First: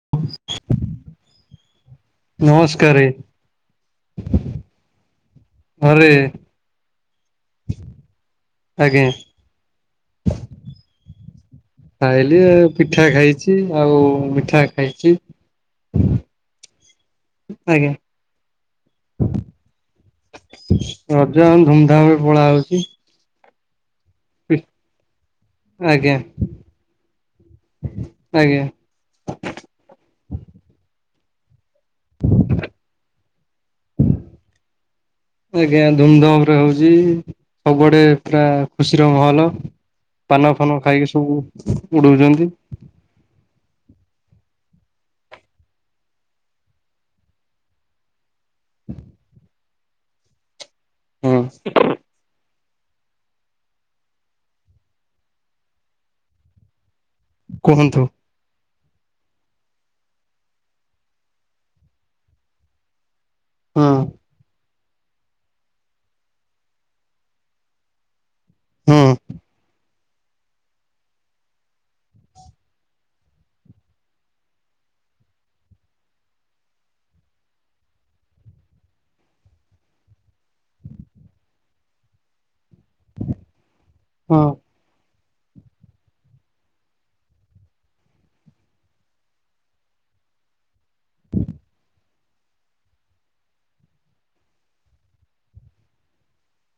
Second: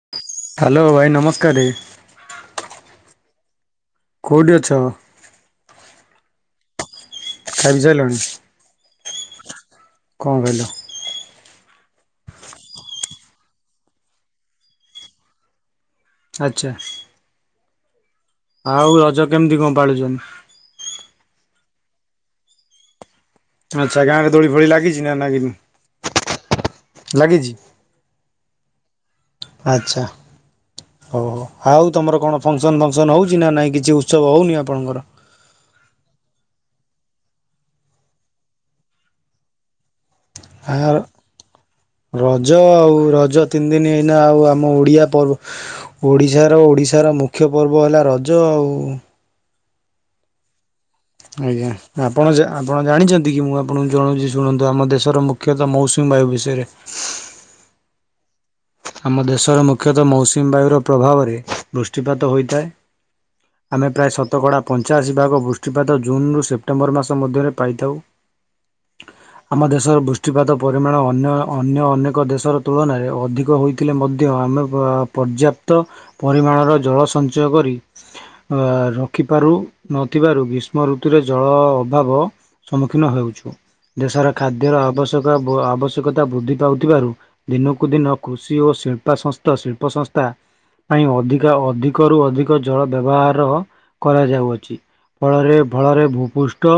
[inaudible] Hello ଭାଇ ନମସ୍କାରେ। ନମସ୍କାରେ। କୋଉଠି ଅଛ? ଘରେ। ଖାଇସାଇଲଣି? ଆଜ୍ଞା। କଣ କହିଲ? ଖାଇଲି ଆଉ ପିଠା ଖାଇଛି ଆଉ ମିଠା ଖାଇଛି। ଆଚ୍ଛା। ଆଜ୍ଞା। ଆଉ ରଜ କେମିତି କଣ ପାଳୁଛନ୍ତି? ରଜା ଆମ ଧୁମଧାମ ରେ ପଳା ହଉଛି। ଆଚ୍ଛା ଗାଁରେ ଦୋଳି ଫଳି ଲାଗିଛି ନା ଆଜ୍ଞା ନାଗିନି ଲାଗିଛି? ଆଜ୍ଞା। ଆଚ୍ଛା। ଓ ହୋ, ଆଉ ତମର କଣ ଫଙ୍କସନ ଫଙ୍କସନ ହଉଛି ନା ନାଇଁ କିଛି ଉତ୍ସବ ହଉନି ଆପଣଙ୍କର? ଆଜ୍ଞା ଧୁମଧାମ ରେ ହଉଛି ସବୁଆଡେ ପୁରା ଖୁସିର ମହଲ। ପାନ ଆ ଫାନ ଖାଇକି ସବୁ ରଜ ଉଡଉଛନ୍ତି। ଆଉ ରଜ ତିନି ଦିନ ଏଇନା ଆଉ ଆମ ଓଡ଼ିଆ ପର୍ବ ଓଡ଼ିଶାର ଓଡ଼ିଶାର ମୁଖ୍ୟ ପର୍ବ ହେଲା ରଜ ରଜ ଆଉ। ହଁ ଆଜ୍ଞା, ଆପ ଆପଣ ଆପଣ ଜାଣିଛନ୍ତି କି? ମୁଁ ଆପଣଙ୍କୁ ଜଣାଉଛି ଶୁଣନ୍ତୁ ଆମ ଦେଶର ମୁଖ୍ୟତଃ ମୌସୁମୀ ବାୟୁ ବିଷୟରେ। କୁହନ୍ତୁ? ଆମ ଦେଶର ମୁଖ୍ୟତଃ ମୌସୁମୀ ବାୟୁର ପ୍ରଭାବରେ ବୃଷ୍ଟିପାତ ହୋଇଥାଏ। ଆମେ ହଁ ପ୍ରାୟ ଶତକଡ଼ା ପଞ୍ଚାଅଶୀ ଭାଗ ବୃଷ୍ଟିପାତ ଜୁନରୁ ସେପ୍ଟେମ୍ବର ମାସ ମଧ୍ୟରେ ପାଇଥାଉ। ହଁ ଆମ ଦେଶର ବୃଷ୍ଟ ବୃଷ୍ଟି ପାତ ପରିମାଣ ଅନ୍ୟ ଅନେକ ଦେଶର ତୁଳନାରେ ଅଧିକ ହୋଇଥିଲେ ମଧ୍ୟ ଆମେ ପ ପର୍ଯ୍ୟାପ୍ତ ପରିମାଣର ଜଳ ସଞ୍ଚୟ କରି ଅ ରଖିପାରୁ ନଥିବାରୁ ଗ୍ରୀଷ୍ମ ଋତୁରେ ଜଳ ଅ ଅଭାବ ସମ୍ମୁଖୀନ ହେଉଛୁ। ଦେଶର ହଁ ଖାଦ୍ୟର ଆବଶ ଷ୍ୟକ ବ ଆବଶ୍ୟକତା ବୃଦ୍ଧି ପାଉଥିବାରୁ ଦିନକୁ ଦିନ କୃଷି ଓ ଶିଳ୍ପା ସଂସ୍ଥା ଶିଳ୍ପ ସଂସ୍ଥା ପାଇଁ ଅଧିକା ଅଧିକରୁ ଅଧିକ ଜଳ ବ୍ୟବହାର କରାଯାଉଅଛି। ଫଳରେ ଫଳରେ ଭୂପୃଷ୍ଟ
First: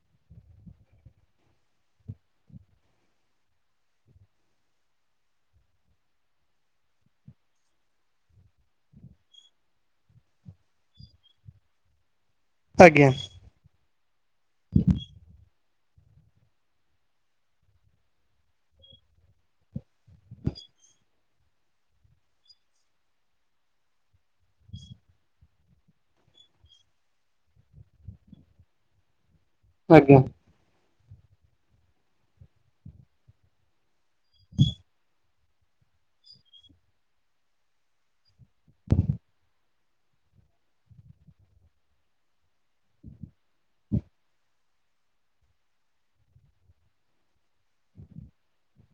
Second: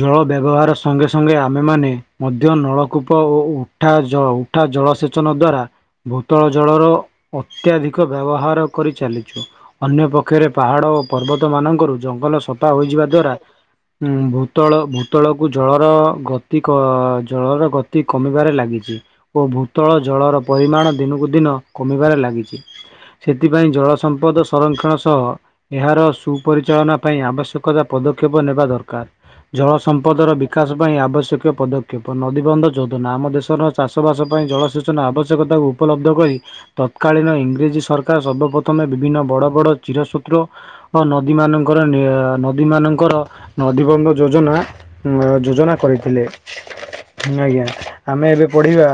ଜଳ ବ୍ୟବହାର ସଙ୍ଗେ ସଙ୍ଗେ ଆମେମାନେ ମଧ୍ୟ ନଳକୂପ ଓ ଉ ଉଠା ଜ ଉଠା ଜଳସେଚନ ଦ୍ଵାରା ଭୂତଳ ଜଳର ଅତ୍ୟଧିକ ବ୍ୟବହାର କରି ଚାଲିଛୁ। ଅନ୍ୟପକ୍ଷରେ ପାହାଡ ଓ ପର୍ବତ ମାନଙ୍କର ଜଙ୍ଗଲ ସ ପା ହୋଇଯିବା ଆଜ୍ଞା ଦ୍ଵାରା ଉଁ ଭୂତଳ ଭୂତଳକୁ ଜଳର ଗତି କ ଜଳର ଗତି କମିବାରେ ଲାଗିଛି ଓ ଭୁ ଉତ୍ତଳ ଜଳର ପରିମାଣ ଦିନକୁ ଦିନ କମିବାରେ ଲାଗିଛି। ସେଥିପାଇଁ ଜଳସପଦ ସଂରକ୍ଷଣ ସହ ଏହାର ସୁପରିଚାଳନା ପାଇଁ ଆବଶ୍ୟକତା ପଦକ୍ଷେପ ନେବା ଦରକାର। ଜଳ ଆଜ୍ଞା ସମ୍ପଦର ବିକାଶ ପାଇଁ ଆବଶ୍ୟକ ପଦକ୍ଷେପ ନଦୀବନ୍ଧ ଯୋଜନା ଆମ ଦେଶର ଚାଷବାସ ପାଇଁ ଜଳ ସୂଚନା ଆବଶ୍ୟକତାକୁ ଉପଲବ୍ଧ କରି ତତ୍କାଳୀନ ଇଂରେଜୀ ସରକାର ସର୍ବପ୍ରଥମେ ବିଭିନ୍ନ ବଡ ବଡ ଚିର ସୂତ୍ର ହ ନଦୀ ମାନଙ୍କର ନି ନଦୀ ମାନଙ୍କର ନଦୀବନ୍ଧ ଯୋଜନା ଉଁ ଯୋଜନା କରିଥିଲେ। ଆଜ୍ଞା ଆମେ ଏବେ ପଢିବା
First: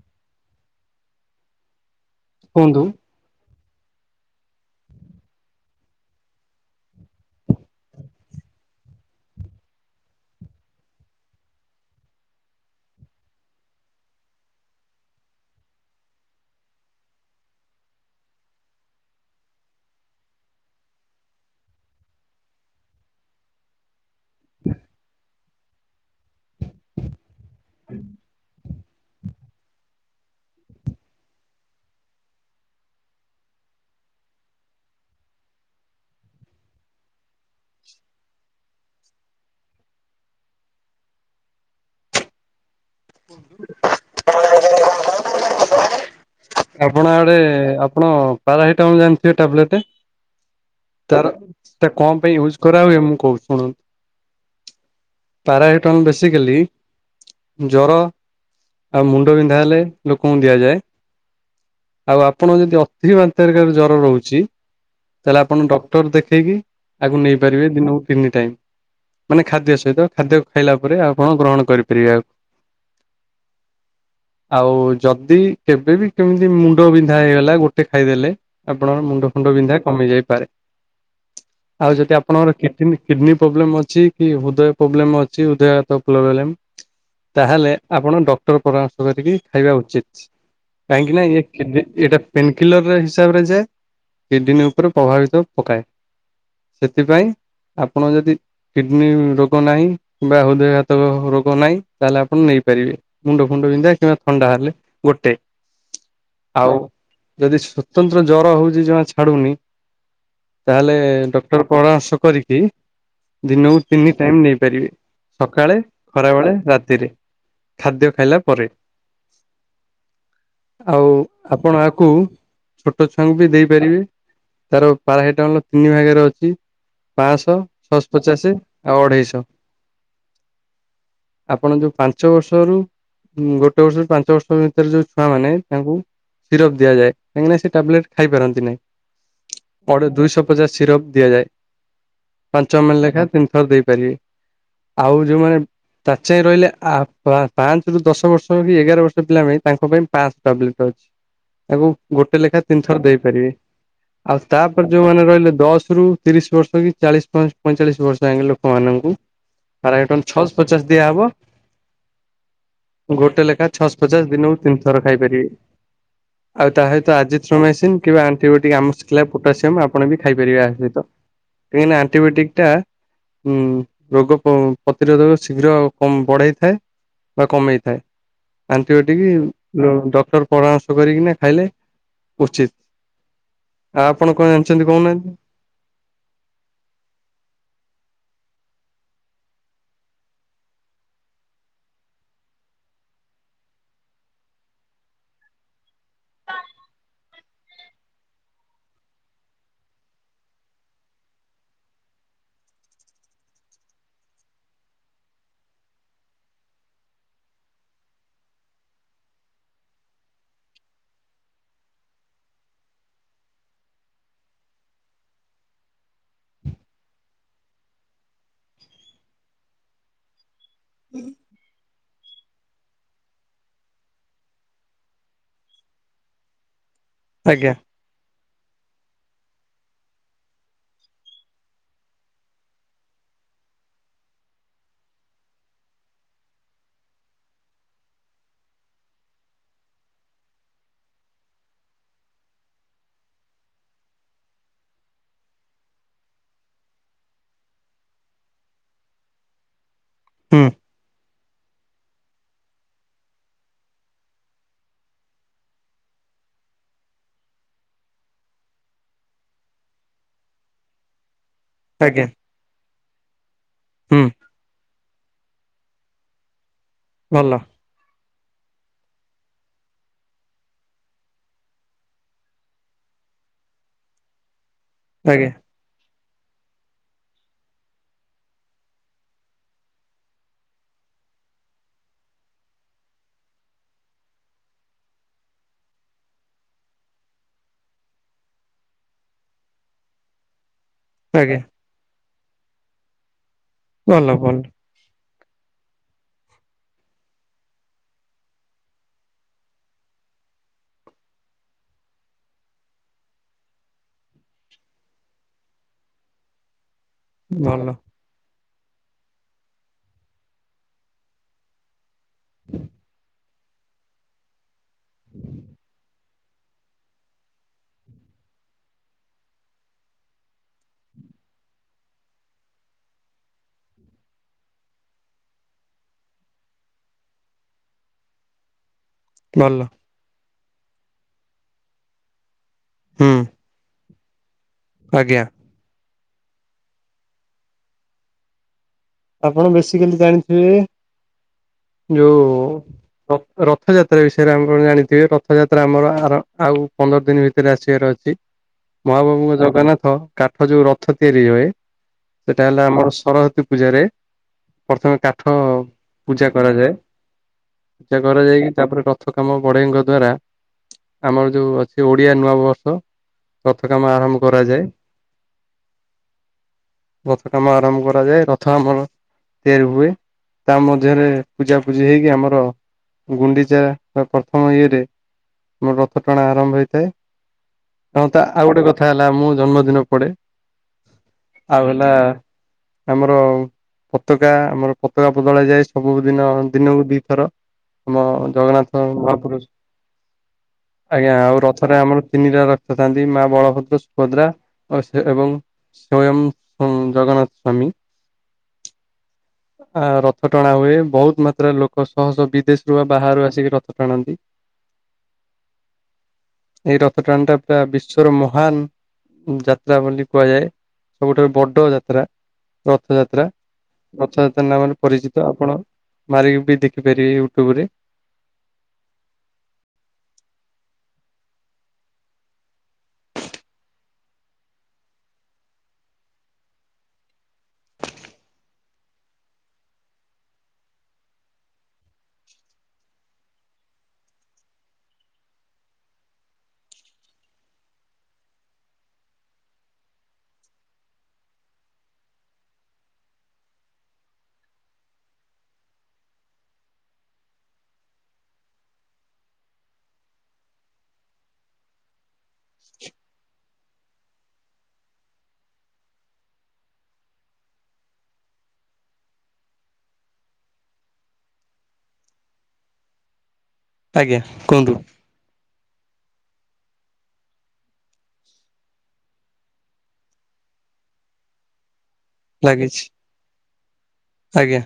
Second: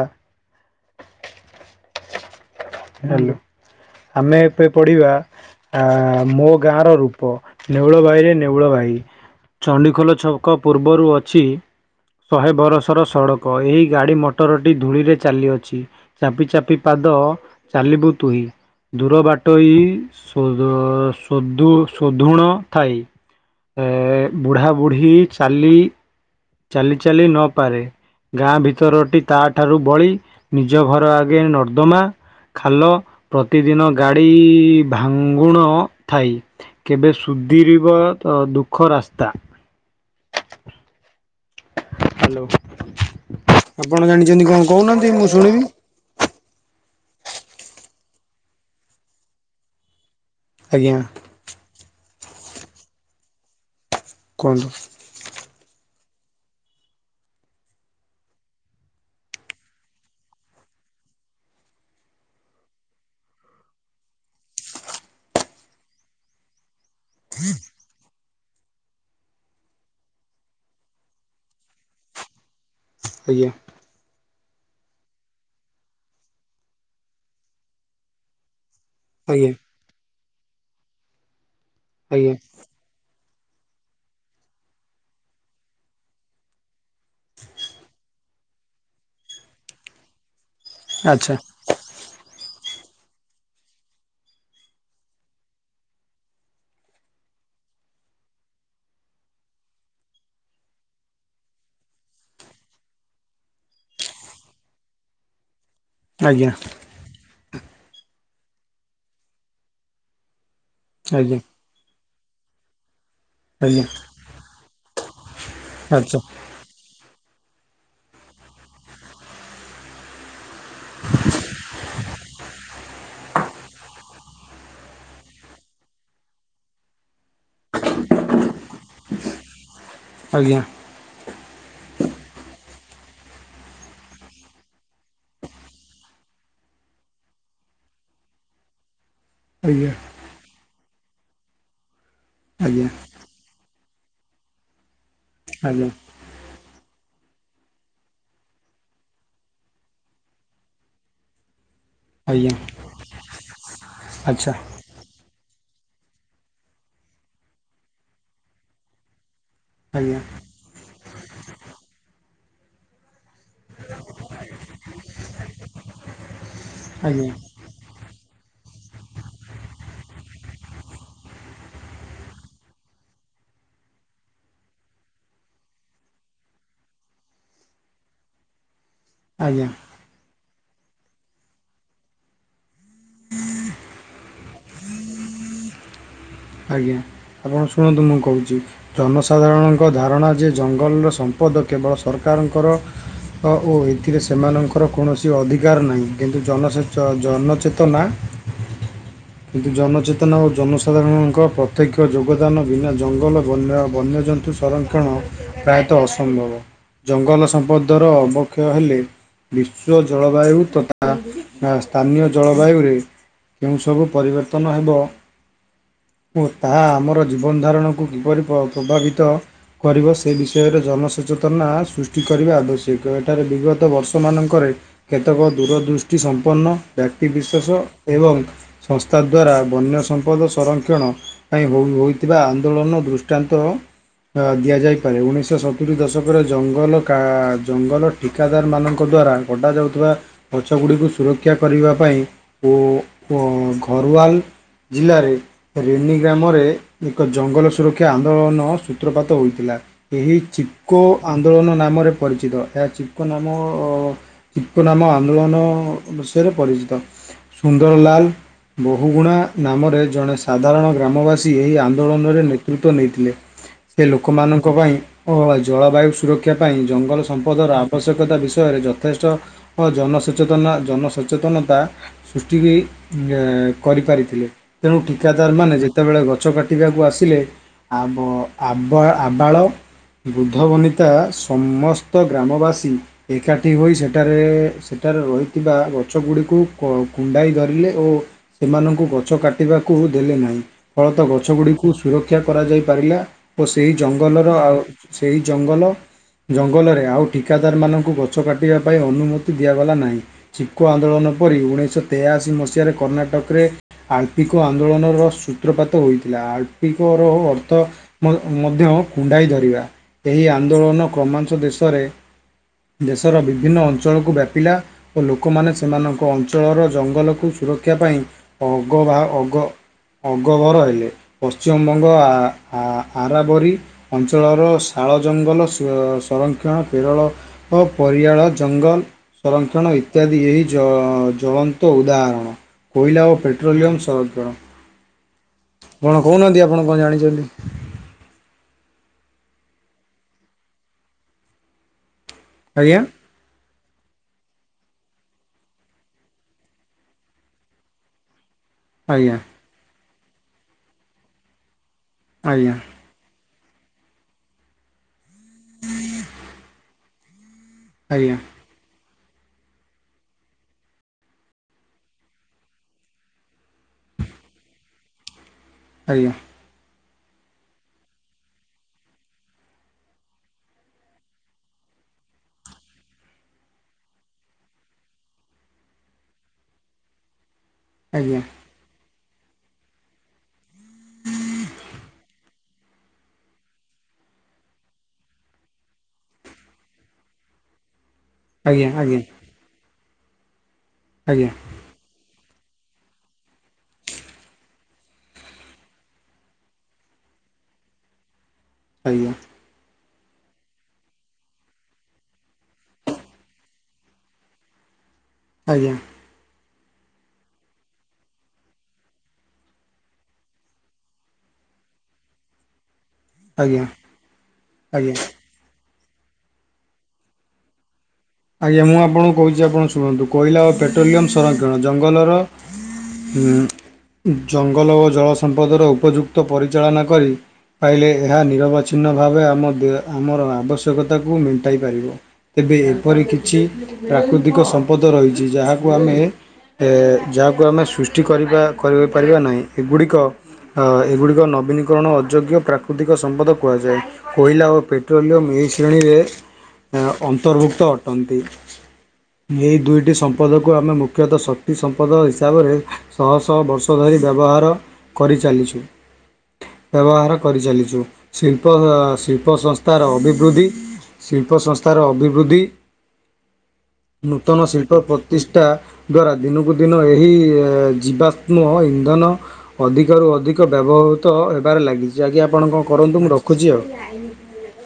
କୁହନ୍ତୁ? ହେଲୋ। ଆମେ ଏପେ ପଢ଼ିବା ଆ ମୋ ଗାଁ ର ରୂପ ନେଉଳ ଭାଇରେ ନେଉଳ ଭାଇ। ଚଣ୍ଡିଖୋଲ ଛକ ପୂର୍ବରୁ ଅଛି। ଶହେ ବରଷର ସଡ଼କ ଏହି ଗାଡ଼ି ମଟରଟି ଧୂଳିରେ ଚାଲିଅଛି। ଚାପି ଚାପି ପାଦ ଚାଲିବୁ ତୁହି। ଦୂର ବାଟୋଇ ସୁଦ୍ ସୋଧୁ ଶୋଧୁଣ ଥାଇ। ଏ ବୁଢ଼ାବୁଢ଼ୀ ଚାଲି ଚାଲି ଚାଲି ନପାରେ। ଗାଁ ଭି ତରଟି ତା ଠାରୁ ବଳି ନିଜ ଘର ଆଗେ ନର୍ଦ୍ଦମା ଖାଲ, ପ୍ରତିଦିନ ଗାଡି ଭାଙ୍ଗୁଣ ଥାଇ। କେବେ ସୁଧିରିବ ତ ଦୁଃଖ ରାସ୍ତା। ହ୍ୟାଲୋ। ଆପଣ ଜାଣିଚନ୍ତି କଣ କୋହୁନାହାନ୍ତି ମୁଁ ଶୁଣିବି? ଆପଣ ଆଡେ ଆପଣ ପାରାସିଟାମଲ ଜାଣିଥିବେ ଟାବ୍ଲେଟ? ଆଜ୍ଞା। ତାର ସେଟା କଣ ପାଇଁ ୟୁଜ୍ କରା ହଏ ମୁଁ କୋହୁଚି ଶୁଣନ୍ତୁ। କୁହନ୍ତୁ? ପାରାସିଟମ୍ ବେସିକାଲି ଜର ଆଉ ମୁଣ୍ଡ ବିନ୍ଧା ହେଲେ ଲୋକଙ୍କୁ ଦିଆଯାଏ। ଆଉ ଆପଣ ଯଦି ଅତି ମାତ୍ରାରେ କାହାକୁ ଜର ରୋହୁଚି ତାହେଲେ ଆପଣ ଡକ୍ଟର ଦେଖେଇକି ଆକୁ ନେଇ ପାରିବେ ଦିନକୁ ତିନି ଟାଇମ୍। ମାନେ ଖାଦ୍ୟ ସହିତ ଖାଦ୍ୟ ଖାଇଲା ପରେ ଆପଣ ଗ୍ରହଣ କରିପାରିବେ ଆକୁ। ଆଜ୍ଞା। ଆଉ ଯଦି କେବେ ବି କେମିତି ମୁଣ୍ଡ ବିନ୍ଧା ହେଇଗଲା ଗୋଟେ ଖାଇଦେଲେ। ଆପଣଙ୍କ ମୁଣ୍ଡ ଆଜ୍ଞା ଫୁଣ୍ଡ ବିନ୍ଧା କମି ଯାଇପାରେ। ଆଉ ଯଦି ଆଜ୍ଞା ଆପଣଙ୍କର କେ ମିତି କିଡ଼ନୀ ପ୍ରୋବ୍ଲେମ୍ ଅଛି କି ହୃଦୟ ପ୍ରୋବ୍ଲେମ୍ ଅଛି ହୃଦୟ ହାତ ପ୍ରୋବେଲେମ୍ ତାହେଲେ ଆପଣ ଡକ୍ଟର ପରାମର୍ଶ କରିକି ଖାଇବା ଉଚିତ୍। କାହିଁକି ନା ଆଚ୍ଛା ଇଏ କିନଡି ଏଇଟା ପେନକିଲରରେ ହିସାବରେ ଯାଏ କିଡ଼ନୀ ଉପରେ ପ୍ରଭାବିତ ପକାଏ। ସେଥିପାଇଁ ଆପଣ ଯଦି କିଡ଼ନୀ ରୋଗ ନାହିଁ ବା ହୃଦୟଘାତକ ରୋଗ ନାହିଁ ତାହେଲେ ଆପଣ ନେଇପାରିବେ। ମୁଣ୍ଡ ଫୁଣ୍ଡ ବିନ୍ଧା କିମ୍ବା ଥଣ୍ଡା ହେଲେ ଗୋଟେ। ଆଜ୍ଞା ଆଉ ଯଦି ସ୍ଵତନ୍ତ୍ର ଜର ହୋଉଚି ଜମା ଛାଡୁନି ତାହେଲେ ଆଜ୍ଞା ଡକ୍ଟର ପରାମର୍ଶ କରିକି ଦିନକୁ ଆଜ୍ଞା ତିନି ଟାଇମ୍ ନେଇପାରିବେ ସକାଳେ ଆଚ୍ଛା ଖରାବେଳେ ରାତିରେ। ଖାଦ୍ୟ ଖାଇଲା ପରେ। ଆଉ ଆପଣ ଆକୁ ଛୋଟ ଛୁଆଙ୍କୁ ବି ଦେଇପାରିବେ। ତାର ପାରାସିଟାମଲ୍ ର ତିନି ଭାଗରେ ଅଛି। ପଂଶ, ଛଅଶପଚାଶେ ଆଉ ଅଢେଇଶ। ଆଜ୍ଞା। ଆପଣ ଯୋଉ ପାଞ୍ଚ ବର୍ଷରୁ ଗୋଟେ ବର୍ଷରୁ ପାଞ୍ଚ ବର୍ଷ ଭିତରେ ଯୋଉ ଛୁଆମାନେ ତାଙ୍କୁ ସିରପ ଦିଆଯାଏ କାହିଁକି ନା ସେ ଟାବଲେଟ ଖାଇ ପାରନ୍ତି ନାହିଁ। ଆଜ୍ଞା ଅଢେ ଦୁଇଶହ ପଚାଶ ସିରପ ଦିଆଯାଏ ପାଞ୍ଚ ଆଜ୍ଞା ଏମେଲ୍ ଲେଖା ତିନିଥର ଦେଇପାରିବେ। ଆଉ ଯୋଉମାନେ ଆଜ୍ଞା ଆଜ୍ଞା ତା ଚାହିଁ ରହିଲେ ଆ ପା ପାଞ୍ଚରୁ ଦଶ ବର୍ଷ କି ଏଗାର ବର୍ଷ ପିଲା ପାଇଁ ତାଙ୍କ ପାଇଁ ପଂଶ ଟାବ୍ଲେଟ୍ ଅଛି ତାକୁ ଗୋଟେ ଲେଖା ତିନିଥର ଦେଇପାରିବେ। ଆଉ ଆଚ୍ଛା ତା ଯୋଉମାନେ ରହିଲେ ଦଶ ରୁ ତିରିଶ ବର୍ଷ କି ଚାଳିଶ ପାଇଁସ୍ ପଇଁଚାଳିଶ ବର୍ଷ ଲୋକମାନାନଙ୍କୁ ପାରାହିଟନ୍ ଆଜ୍ଞା ଛଅଶହ ପଚାଶ ଦିଆ ହବ ଗୋଟେ ଲେଖା ଛଅସପଚାଶ ଦିନକୁ ତିନି ଥର ଖାଇପାରିବେ। ଆଉ ତା ସହିତ ଆଜ୍ଞା ଆଜିଥ୍ରୁ ମେସିନ କିମ୍ବା ଆଣ୍ଟିବେଟିକ ଆମସ୍କ୍ଲା ପୋଟାସିୟମ୍ ଆପଣ ବି ଖାଇପାରିବେ ଆ ସହିତ। କାହିଁକି ନା ଆଣ୍ଟିବେଟିକ ଟା ଉଁ ରୋଗ ପ ପ୍ରତିରୋଧକ ଶୀଘ୍ର କ ବଢ଼ାଇଥାଏ ବା କମେଇଥାଏ। ଆଣ୍ଟିବେଟିକ ଆଜ୍ଞା ଡକ୍ଟର ପରାମର୍ଶ କରିକି ଖାଇଲେ ଉଚିତ। ଆ ଆପଣ କଣ ଜଣିଚନ୍ତି କୋହୁନାହାନ୍ତି? ଆଜ୍ଞା ଆପଣ ଶୁଣନ୍ତୁ ମୁଁ କୋହୁଚି। ଜନସାଧାରଣଙ୍କ ଧାରଣା ଯେ ଜଙ୍ଗଲର ସମ୍ପଦ କେବଳ ସରକାରଙ୍କର। ତ ଓ ଏଥିରେ ସେମାନଙ୍କର କୌଣସି ଅଧିକାର ନାହିଁ କିନ୍ତୁ ଜନସେଚ ଜନଚେତନା କିନ୍ତୁ ଜନଚେତନା ଓ ଜନସାଧାରଣ ଙ୍କ ପ୍ରତ୍ୟକ୍ଷ ଯୋଗଦାନ ବିନା ଜଙ୍ଗଲ ବନ୍ୟା ବନ୍ୟଜନ୍ତୁ ସଂରକ୍ଷଣ ପ୍ରାୟେତଃ ଅସମ୍ଭବ। ଜଙ୍ଗଲ ସମ୍ପଦର ଅବକ୍ଷୟ ହେଲେ ବିଶ୍ୱ ଜଳବାୟୁ ତଥା ନା ସ୍ଥାନୀୟ ଜଳବାୟୁରେ କେଉଁ ସବୁ ପରିବର୍ତ୍ତନ ହେବ ଓ ତାହା ଆମର ଜୀବନ ଧାରଣକୁ କିପରି ପ୍ର-ପ୍ରଭାବିତ କରିବ ସେ ବିଷୟରେ ଜନସଚେତନା ସୃଷ୍ଟି କରିବା ଆବଶ୍ୟକ ଏଠାରେ ବିଗତ ବର୍ଷମାନଙ୍କରେ କେତେକ ଦୂରଦୃଷ୍ଟି ସମ୍ପନ୍ନ ଆଜ୍ଞା ବ୍ୟକ୍ତିବିଶେଷ ଏବଂ ସଂସ୍ଥା ଦ୍ୱାରା ବନ୍ୟ ସମ୍ପଦ ସଂରକ୍ଷଣ ପାଇଁ ହୋଇ ହୋଇଥିବା ଆନ୍ଦୋଳନ ଦୃଷ୍ଟାନ୍ତ ଦିଆଯାଇପାରେ ଉଣେଇଶହ ସତୁରି ଦଶକରେ ଜଙ୍ଗଲ କା ଜଙ୍ଗଲ ଠିକାଦାରମାନାନଙ୍କ ଦ୍ୱାରା କଟାଯାଉଥିବା ଗଛଗୁଡ଼ିକୁ ସୁରକ୍ଷା କରିବା ପାଇଁ ଓ ଓ ଘରୱାଲ ଜିଲ୍ଲାରେ ରେନି ଗ୍ରାମରେ ଏକ ଜଙ୍ଗଲ ସୁରକ୍ଷା ଆନ୍ଦୋଳନ ସୂତ୍ରପାତ ହୋଇଥିଲା। ଏହି ହୁଁ ଚିକ୍କୋ ଆନ୍ଦୋଳନ ନାମରେ ପରିଚିତ ଏହା ଚିକ୍କୋ ନାମ ଅ ଚିପୋ ନାମ ଆନ୍ଦୋଳନ ବିଷୟରେ ପରିଚିତ। ସୁନ୍ଦରଲାଲ ବୋହୁଗୁଣା ନାମରେ ଜଣେ ସାଧାରଣ ଗ୍ରାମବାସୀ ଏହି ଆଜ୍ଞା ଆନ୍ଦୋଳନରେ ନେତୃତ୍ୱ ନେଇଥିଲେ ସେ ହୁଁ ଲୋକମାନଙ୍କ ପାଇଁ ହ ଜଳବାୟୁ ସୁରକ୍ଷା ପାଇଁ ଜଙ୍ଗଲ ଭଲ ସମ୍ପଦର ଆ ଆବଶ୍ୟକତା ବିଷୟରେ ଯଥେଷ୍ଟ ଜନସଚେନା ଜନସଚେତନତା ସୃଷ୍ଟି ଏ କରିପାରିଥିଲେ ତେଣୁ ଆଜ୍ଞା ଠିକାଦାର ମାନେ ଯେ ଯେତେବେଳେ ଗଛ କାଟିବାକୁ ଆସିଲେ ଆବ-ଆବ-ଆବାଳ ବୁଦ୍ଧ ବନିତା ସମସ୍ତ ଗ୍ରାମବାସୀ ଏକାଠି ହୋଇ ସେଠାରେ ସେଠାରେ ରହିଥିବା ଗଛ ଗୁଡିକୁ କ କୁଣ୍ଡାଇ ଧରିଲେ ଓ ସେମାନଙ୍କୁ ଗଛ କାଟିବା କୁ ଦେଲେ ନାହିଁ ଫଳତ ଆଜ୍ଞା ଗଛଗୁଡ଼ିକୁ ସୁରକ୍ଷା କରାଯାଇ ପାରିଲା। ଓ ସେହି ଭଲ ଜଙ୍ଗଲର ଭଲ ଆଉ ସେଇ ଜଙ୍ଗଲ ଜଙ୍ଗଲରେ ଆଉ ଠିକାଦାରମାନଙ୍କୁ ଗଛ କାଟିବା ପାଇଁ ଅନୁମତି ଦିଆଗଲା ନାହିଁ। ଚିପକୋ ଆନ୍ଦୋଳନ ପରି ଉଣେଇଶହ ତେୟାଅଶି ମସିହାରେ କର୍ଣ୍ଣାଟକରେ ଆଳ୍ପିକ କୁ ଆନ୍ଦୋଳନର ସୂତ୍ରପାତ ହୋଇଥିଲା ଆପ୍ଲିକ ର ଅର୍ଥ ଭଲ ମ-ମଧ୍ୟ କୁଣ୍ଡାଇ ଧରିବା ଏହି ଆନ୍ଦୋଳନ କ୍ରମାଂଶ ଦେଶରେ ଦେଶର ବିଭିନ୍ନ ଅଞ୍ଚଳକୁ ବ୍ୟାପିଲା ଓ ଲୋକମାନେ ସେମାନଙ୍କ ଅଞ୍ଚଳର ଜଙ୍ଗଲକୁ ସୁରକ୍ଷା ପାଇଁ ଅଗବାହ ଅଗ ଅଗବର ହେଲେ ପଶ୍ଚିମବଙ୍ଗ ଆ -ଆରାବରି ଅଞ୍ଚଳର ଶାଳ ଜଙ୍ଗଲ ସ-ସଂରକ୍ଷଣ କେରଳ ଓ ପରିଆଳ ଜଙ୍ଗଲ ଭଲ ସଂରକ୍ଷଣ ଇତ୍ୟାଦି ଏହି ଜ ଜଳନ୍ତ ଉଦାହରଣ କୋଇଲା ହୁଁ ଓ ପେଟ୍ରୋଲିୟମ [unintelligible] ଆଜ୍ଞା। କଣ କହୁନାହାନ୍ତି ଆପଣ କଣ ଜାଣିଛନ୍ତି। ଆପଣ ବେସିକାଲି ଜାଣିଥିବେ ଯୋଉ ଆଜ୍ଞା କ ରଥଯାତ୍ରା ବିଷୟରେ ଆପଣ ଜାଣିଥିବେ ରଥଯାତ୍ରା ଆମର ଆର ଆଉ ପନ୍ଦର ଦିନ ଭିତରେ ଆସିବାର ଅଛି। ଆଜ୍ଞା ମହାପ୍ରଭୁ ଙ୍କ ଜଗନ୍ନାଥ କାଠ ଯୋଉ ରଥ ତିଆରି ହୁଏ। ସେଟା ଆଜ୍ଞା ହେଲା ଆମର ସରସ୍ଵତୀ ପୂଜାରେ ପ୍ରଥମେ କାଠ ପୂଜା କରାଯାଏ ପୂଜା ଆଜ୍ଞା କରାଯାଇକି ତାପରେ ର ରଥ କାମ ବଢେଇଙ୍କ ଦ୍ଵାରା ଆମର ଯୋଉ ଅଛି ଓଡିଆ ନୂଆ ବର୍ଷ ରଥ କାମ ଆରମ୍ଭ କରାଯାଏ। ଆଜ୍ଞା। ରଥ କାମ ଆରମ୍ଭ କରାଯାଏ ରଥ ଆମର ତିଆରି ହୁଏ ତା ମଧ୍ୟରେ ପୂଜାପୂଜି ହେଇକି ଆମର ଗୁଣ୍ଡିଚା ବା ପ୍ରଥମ ଇଏରେ ମୋର ରଥ ଟଣା ଆରମ୍ଭ ହୋଇଥାଏ। କଁ ଆଜ୍ଞା ତା ଆଉ ଗୋଟେ କ ଏଠା ହେଲା ମୁଁ ଜନ୍ମଦିନ ପଡ଼େ ଆଉ ହେଲା ଆମର ପତାକା ଆମର ପତାକା ବଦଳାଯାଏ ସବୁଦିନ ଦିନକୁ ଦିଇଥର ଆମ ଆଜ୍ଞା ଜଗନ୍ନାଥ ଆଜ୍ଞା ମହାପୁରୁଷ ଆଜ୍ଞା ଆଉ ରଥରେ ଆମର ତିନିଟା ରଥ ଥାନ୍ତି ମା ବଳଭଦ୍ର ସୁଭଦ୍ରା ଆଉ ସେ ଏବଂ ସ୍ଵୟଂ ଉଁ ଜଗନ୍ନାଥସ୍ଵାମୀ। ଆଜ୍ଞା। ଆ ରଥ ଟଣା ହୁଏ ବହୁତ ମାତ୍ରାରେ ଲୋକ ଶହ ଶହ ବିଦେଶରୁୁ ବା ବାହାରୁ ଆସିକି ରଥ ଟାଣନ୍ତି। ଆଜ୍ଞା। ଏହି ରଥ ଟାଣ ଟା ପୁରା ବିଶ୍ୱର ମହାନ ଯାତ୍ରା ବୋଲି କୁହାଯାଏ ସବୁଠାରୁ ବଡ ଯାତ୍ରା ରଥ ଯାତ୍ରା। ଆଜ୍ଞା। ରଥଯାତ୍ରା ନାମରେ ଆଜ୍ଞା ପରିଚିତ ଆପଣ ମାରିକି ବି ଦେଖିପାରିବେ ୟୁଟ୍ୟୁବ ରେ। ଆଜ୍ଞା ମୁଁ ଆପଣଙ୍କୁ କହୁଛି ଆପଣ ଶୁଣନ୍ତୁ କୋଇଲା ଓ ପେଟ୍ରୋଲିୟମ ସଂରକ୍ଷଣ ଜଙ୍ଗଲର ଜଙ୍ଗଲ ଓ ଜଳସମ୍ପଦର ଉପଯୁକ୍ତ ପରିଚାଳନା କରି ପାଇଲେ ଏହା ନିରବଚ୍ଛିନ୍ନ ଭାବେ ଆମ ଦେ ଆମର ଆବଶ୍ୟକତାକୁ ମେଣ୍ଟାଇ ପାରିବ। ତେବେ ଏପରି କିଛି ପ୍ରାକୃତିକ ସମ୍ପଦ ରହିଛି ଯାହାକୁ ଆମେ ଯାହାକୁ ଆମେ ସୃଷ୍ଟି କରିବା କରିପାରିବା ନାହିଁ ଏଗୁଡ଼ିକ ଅ ଏଗୁଡ଼ିକ ନବୀନୀକରଣ ଅଯୋଗ୍ୟ ପ୍ରାକୃତିକ ସମ୍ପଦ କୁହାଯାଏ। କୋଇଲା ଓ ପେଟ୍ରୋଲିୟମ୍ ଏହି ଏନ୍ ଶ୍ରେଣୀରେ ଅନ୍ତର୍ଭୁକ୍ତ ଅଟନ୍ତି। ଏହି ଦୁଇଟି ସମ୍ପଦକୁ ଆମେ ମୁଖ୍ୟତଃ ଶକ୍ତି ସମ୍ପଦ ହିସାବରେ ଶହ ଶହ ବର୍ଷ ଧରି ବ୍ୟବହାର କରିଚାଲିଛୁ। ବ୍ୟବହାର କରିଚାଲିଛୁ ଶିଳ୍ପ ଶିଳ୍ପ ସଂସ୍ଥାର ଅଭିବୃଦ୍ଧି ଶିଳ୍ପ ସଂସ୍ଥାର ଅଭିବୃଦ୍ଧି ଆଜ୍ଞା ନୂତନ କୁହନ୍ତୁ ଶିଳ୍ପ ପ ପ୍ରତିଷ୍ଠା ଦ୍ଵାରା ଦିନକୁ ଦିନ ଏହି ଜୀବାତ୍ମ ଇନ୍ଧନ ଅଧିକରୁ ଅଧିକ ବ୍ୟବହୃତ ହେବାରେ ଲାଗିଛି ଆଜ୍ଞା ଆପଣ କଣ ଲାଗିଛି କରନ୍ତୁ ମୁଁ ରଖୁଛି ଆଉ। ଆଜ୍ଞା।